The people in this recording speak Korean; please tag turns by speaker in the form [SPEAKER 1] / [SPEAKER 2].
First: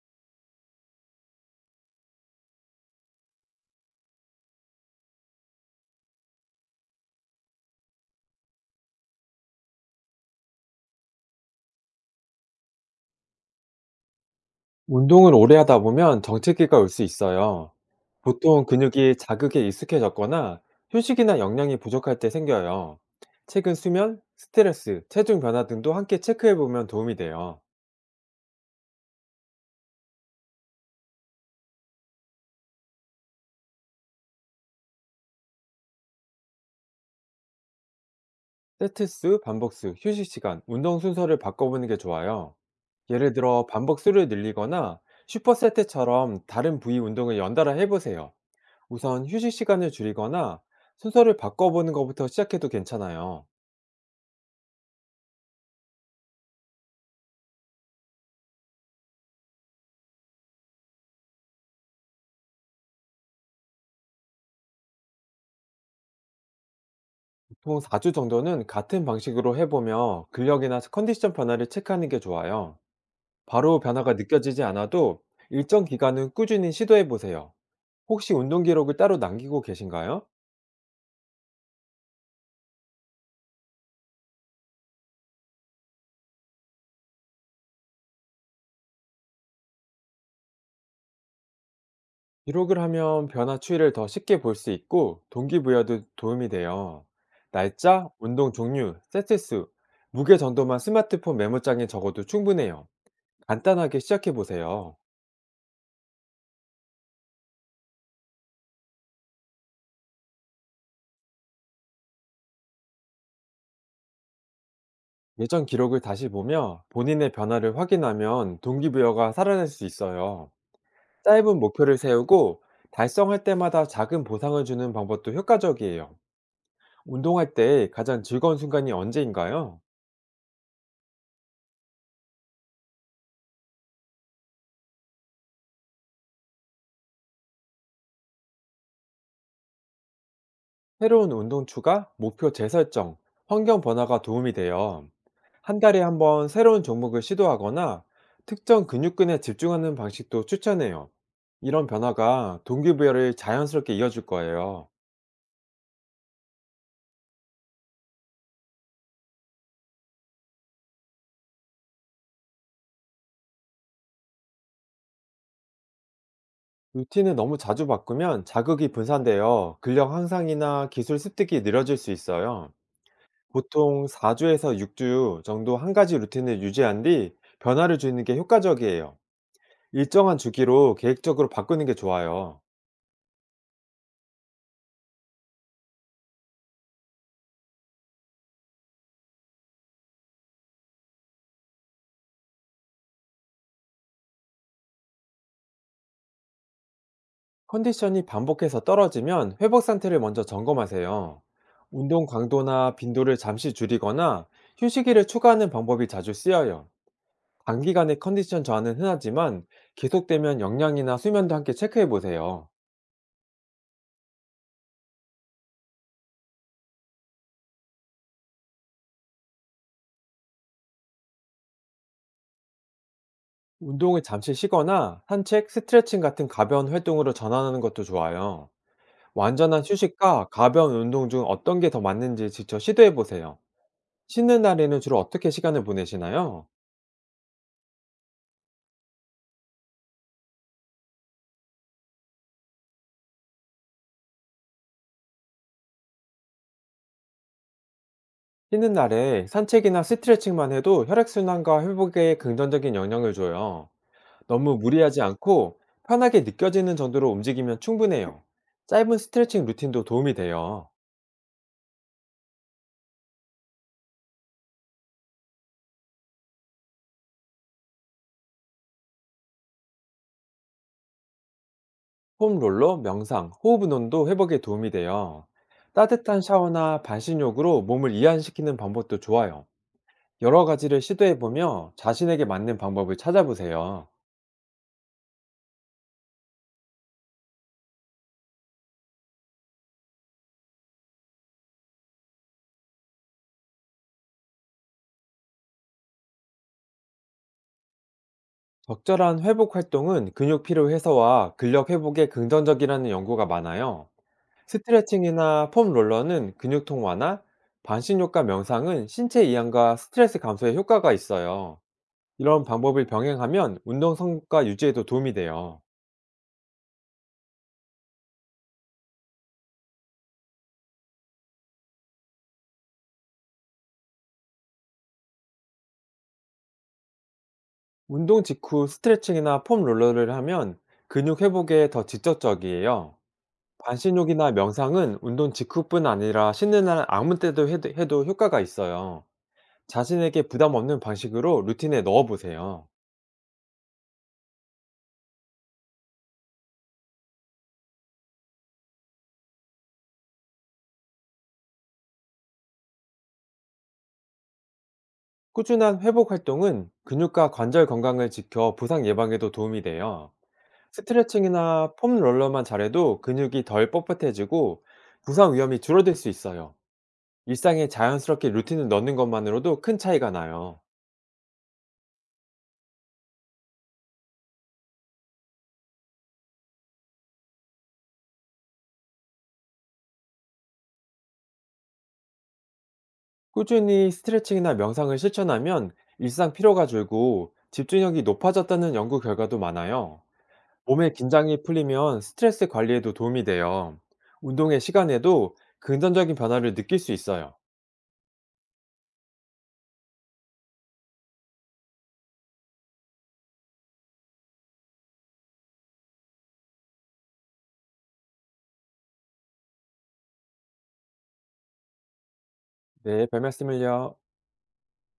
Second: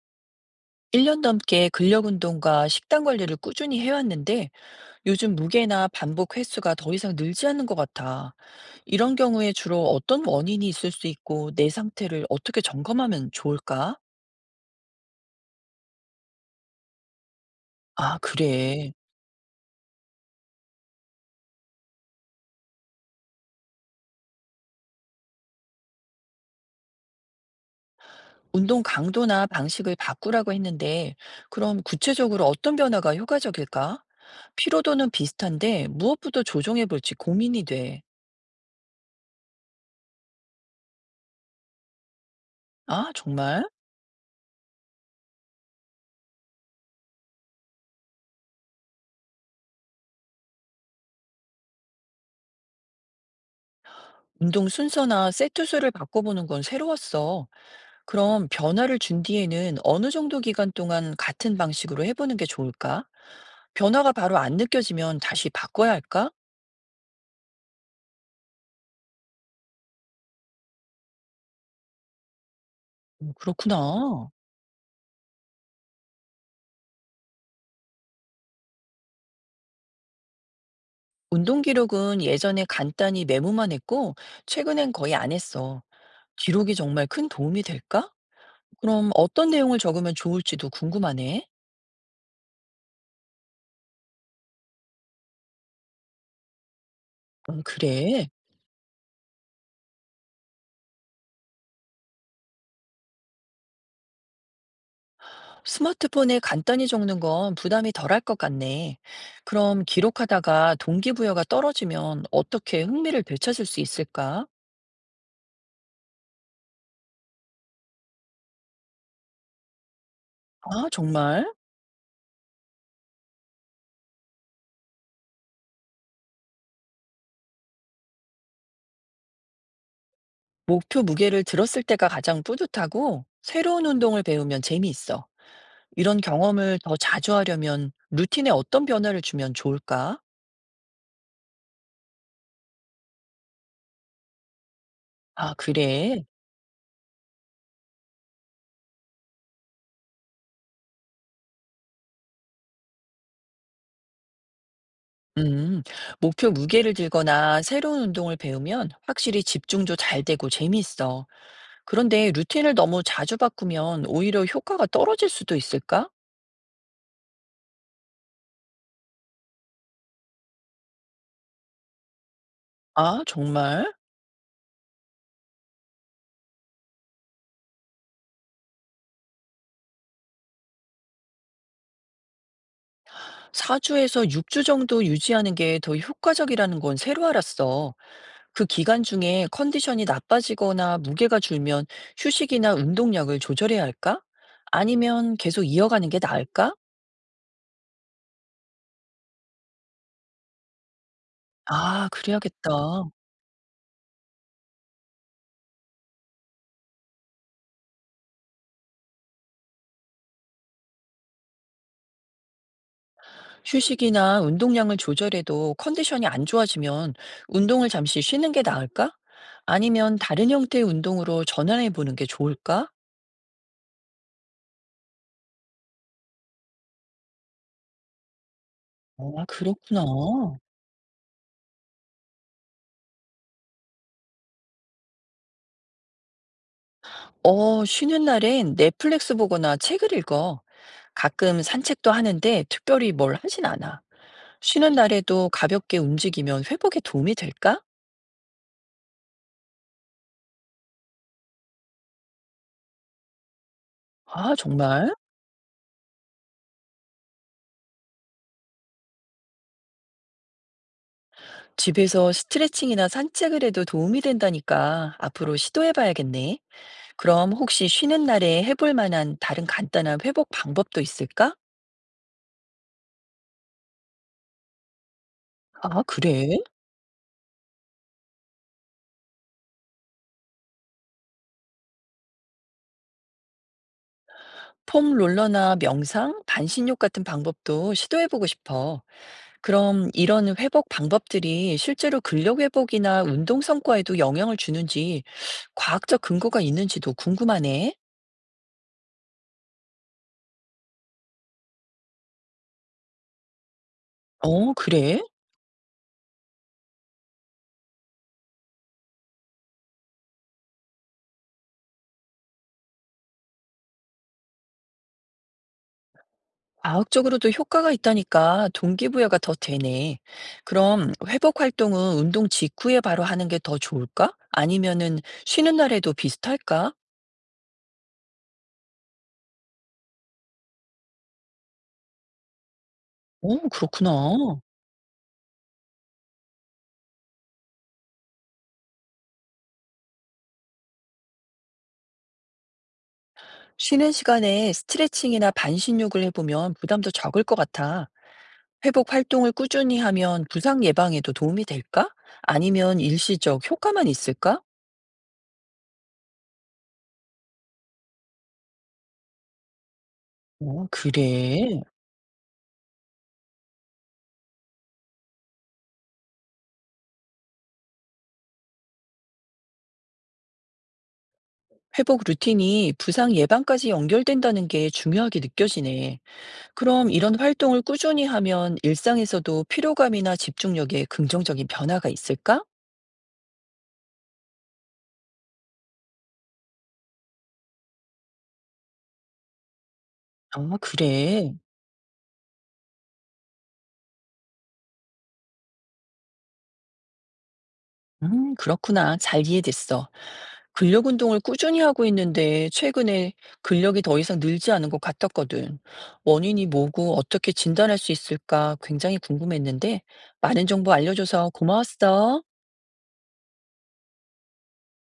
[SPEAKER 1] 1년 넘게 근력 운동과 식단 관리를 꾸준히 해왔는데 요즘 무게나 반복 횟수가 더 이상 늘지 않는 것 같아. 이런 경우에 주로 어떤 원인이 있을 수 있고 내 상태를 어떻게 점검하면 좋을까?
[SPEAKER 2] 운동을 오래 하다 보면 정체기가 올 수 있어요.
[SPEAKER 1] 아,
[SPEAKER 2] 보통
[SPEAKER 1] 그래.
[SPEAKER 2] 근육이 자극에 익숙해졌거나 휴식이나 영양이 부족할 때 생겨요. 최근 수면, 스트레스, 체중 변화 등도 함께 체크해 보면 도움이 돼요.
[SPEAKER 1] 운동 강도나 방식을 바꾸라고 했는데 그럼 구체적으로 어떤 변화가 효과적일까? 피로도는 비슷한데 무엇부터 조정해 볼지 고민이 돼.
[SPEAKER 2] 세트 수, 반복 수, 휴식 시간, 운동 순서를 바꿔보는 게 좋아요.
[SPEAKER 1] 아,
[SPEAKER 2] 예를
[SPEAKER 1] 정말?
[SPEAKER 2] 들어 반복 수를 늘리거나 슈퍼 세트처럼 다른 부위 운동을 연달아 해보세요. 우선 휴식 시간을 줄이거나 순서를 바꿔보는 것부터 시작해도 괜찮아요.
[SPEAKER 1] 운동 순서나 세트 수를 바꿔보는 건 새로웠어. 그럼 변화를 준 뒤에는 어느 정도 기간 동안 같은 방식으로 해보는 게 좋을까? 변화가 바로 안 느껴지면 다시 바꿔야 할까?
[SPEAKER 2] 보통 4주 정도는 같은 방식으로 해보며 근력이나 컨디션 변화를 체크하는 게 좋아요.
[SPEAKER 1] 오,
[SPEAKER 2] 바로 변화가
[SPEAKER 1] 그렇구나.
[SPEAKER 2] 느껴지지 않아도 일정 기간은 꾸준히 시도해보세요. 혹시 운동 기록을 따로 남기고 계신가요?
[SPEAKER 1] 운동 기록은 예전에 간단히 메모만 했고, 최근엔 거의 안 했어. 기록이 정말 큰 도움이 될까? 그럼 어떤 내용을 적으면 좋을지도 궁금하네.
[SPEAKER 2] 기록을 하면 변화 추이를 더 쉽게 볼 수 있고 동기부여도 도움이 돼요. 날짜,
[SPEAKER 1] 그래.
[SPEAKER 2] 운동 종류, 세트 수, 무게 정도만 스마트폰 메모장에 적어도 충분해요. 간단하게 시작해보세요.
[SPEAKER 1] 스마트폰에 간단히 적는 건 부담이 덜할 것 같네. 그럼 기록하다가 동기부여가 떨어지면 어떻게 흥미를 되찾을 수 있을까?
[SPEAKER 2] 예전 기록을 다시 보며 본인의 변화를 확인하면 동기부여가 살아날 수 있어요.
[SPEAKER 1] 아, 정말?
[SPEAKER 2] 짧은 목표를 세우고 달성할 때마다 작은 보상을 주는 방법도 효과적이에요. 운동할 때 가장 즐거운 순간이 언제인가요?
[SPEAKER 1] 목표 무게를 들었을 때가 가장 뿌듯하고 새로운 운동을 배우면 재미있어. 이런 경험을 더 자주 하려면 루틴에 어떤 변화를 주면 좋을까?
[SPEAKER 2] 새로운 운동 추가, 목표 재설정, 환경 변화가 도움이 돼요.
[SPEAKER 1] 아,
[SPEAKER 2] 한 달에 한
[SPEAKER 1] 그래.
[SPEAKER 2] 번 새로운 종목을 시도하거나 특정 근육근에 집중하는 방식도 추천해요. 이런 변화가 동기부여를 자연스럽게 이어줄 거예요.
[SPEAKER 1] 음, 목표 무게를 들거나 새로운 운동을 배우면 확실히 집중도 잘 되고 재미있어. 그런데 루틴을 너무 자주 바꾸면 오히려 효과가 떨어질 수도 있을까?
[SPEAKER 2] 루틴을 너무 자주 바꾸면 자극이 분산되어 근력 향상이나 기술 습득이 느려질 수 있어요.
[SPEAKER 1] 아, 정말?
[SPEAKER 2] 보통 4 주에서 6주 정도 한 가지 루틴을 유지한 뒤 변화를 주는 게 효과적이에요. 일정한 주기로 계획적으로 바꾸는 게 좋아요.
[SPEAKER 1] 4주에서 6주 정도 유지하는 게 더 효과적이라는 건 새로 알았어. 그 기간 중에 컨디션이 나빠지거나 무게가 줄면 휴식이나 운동량을 조절해야 할까? 아니면 계속 이어가는 게 나을까?
[SPEAKER 2] 컨디션이 반복해서 떨어지면 회복 상태를 먼저 점검하세요.
[SPEAKER 1] 아,
[SPEAKER 2] 운동
[SPEAKER 1] 그래야겠다.
[SPEAKER 2] 강도나 빈도를 잠시 줄이거나 휴식일을 추가하는 방법이 자주 쓰여요. 단기간의 컨디션 저하는 흔하지만 계속되면 영양이나 수면도 함께 체크해 보세요.
[SPEAKER 1] 휴식이나 운동량을 조절해도 컨디션이 안 좋아지면 운동을 잠시 쉬는 게 나을까? 아니면 다른 형태의 운동으로 전환해 보는 게 좋을까?
[SPEAKER 2] 운동을 잠시 쉬거나 산책, 스트레칭 같은 가벼운 활동으로 전환하는 것도 좋아요.
[SPEAKER 1] 아,
[SPEAKER 2] 완전한
[SPEAKER 1] 그렇구나.
[SPEAKER 2] 휴식과 가벼운 운동 중 어떤 게 더 맞는지 직접 시도해 보세요. 쉬는 날에는 주로 어떻게 시간을 보내시나요?
[SPEAKER 1] 어, 쉬는 날엔 넷플릭스 보거나 책을 읽어. 가끔 산책도 하는데 특별히 뭘 하진 않아. 쉬는 날에도 가볍게 움직이면 회복에 도움이 될까?
[SPEAKER 2] 쉬는 날에 산책이나 스트레칭만 해도 혈액순환과 회복에 긍정적인 영향을 줘요.
[SPEAKER 1] 아,
[SPEAKER 2] 너무
[SPEAKER 1] 정말?
[SPEAKER 2] 무리하지 않고 편하게 느껴지는 정도로 움직이면 충분해요. 짧은 스트레칭 루틴도 도움이 돼요.
[SPEAKER 1] 집에서 스트레칭이나 산책을 해도 도움이 된다니까 앞으로 시도해봐야겠네. 그럼 혹시 쉬는 날에 해볼 만한 다른 간단한 회복 방법도 있을까?
[SPEAKER 2] 폼롤러, 명상, 호흡 운동도 회복에 도움이 돼요.
[SPEAKER 1] 아,
[SPEAKER 2] 따뜻한
[SPEAKER 1] 그래.
[SPEAKER 2] 샤워나 반신욕으로 몸을 이완시키는 방법도 좋아요. 여러 가지를 시도해보며 자신에게 맞는 방법을 찾아보세요.
[SPEAKER 1] 폼 롤러나 명상, 반신욕 같은 방법도 시도해보고 싶어. 그럼 이런 회복 방법들이 실제로 근력 회복이나 운동 성과에도 영향을 주는지 과학적 근거가 있는지도 궁금하네.
[SPEAKER 2] 적절한 회복 활동은 근육 피로 해소와 근력 회복에 긍정적이라는 연구가 많아요.
[SPEAKER 1] 어, 그래?
[SPEAKER 2] 스트레칭이나 폼 롤러는 근육통 완화, 반신욕과 명상은 신체 이완과 스트레스 감소에 효과가 있어요. 이런 방법을 병행하면 운동 성과 유지에도 도움이 돼요.
[SPEAKER 1] 과학적으로도 효과가 있다니까 동기부여가 더 되네. 그럼 회복 활동은 운동 직후에 바로 하는 게 더 좋을까? 아니면은 쉬는 날에도 비슷할까?
[SPEAKER 2] 운동 직후 스트레칭이나 폼 롤러를 하면 근육 회복에 더 직접적이에요.
[SPEAKER 1] 어,
[SPEAKER 2] 반신욕이나
[SPEAKER 1] 그렇구나.
[SPEAKER 2] 명상은 운동 직후뿐 아니라 쉬는 날 아무 때도 해도 효과가 있어요. 자신에게 부담 없는 방식으로 루틴에 넣어보세요.
[SPEAKER 1] 쉬는 시간에 스트레칭이나 반신욕을 해보면 부담도 적을 것 같아. 회복 활동을 꾸준히 하면 부상 예방에도 도움이 될까? 아니면 일시적 효과만 있을까?
[SPEAKER 2] 꾸준한 회복 활동은 근육과 관절 건강을 지켜 부상 예방에도 도움이 돼요.
[SPEAKER 1] 어, 그래.
[SPEAKER 2] 스트레칭이나 폼 롤러만 잘해도 근육이 덜 뻣뻣해지고 부상 위험이 줄어들 수 있어요. 일상에 자연스럽게 루틴을 넣는 것만으로도 큰 차이가 나요.
[SPEAKER 1] 회복 루틴이 부상 예방까지 연결된다는 게 중요하게 느껴지네. 그럼 이런 활동을 꾸준히 하면 일상에서도 피로감이나 집중력에 긍정적인 변화가 있을까?
[SPEAKER 2] 꾸준히 스트레칭이나 명상을 실천하면 일상 피로가 줄고 집중력이 높아졌다는 연구 결과도 많아요.
[SPEAKER 1] 아,
[SPEAKER 2] 몸의
[SPEAKER 1] 그래.
[SPEAKER 2] 긴장이 풀리면 스트레스 관리에도 도움이 돼요. 운동의 시간에도 긍정적인 변화를 느낄 수 있어요.
[SPEAKER 1] 그렇구나. 잘 이해됐어. 근력 운동을 꾸준히 하고 있는데 최근에 근력이 더 이상 늘지 않은 것 같았거든. 원인이 뭐고 어떻게 진단할 수 있을까 굉장히 궁금했는데 많은 정보 알려줘서 고마웠어.
[SPEAKER 2] 네, 별 말씀을요.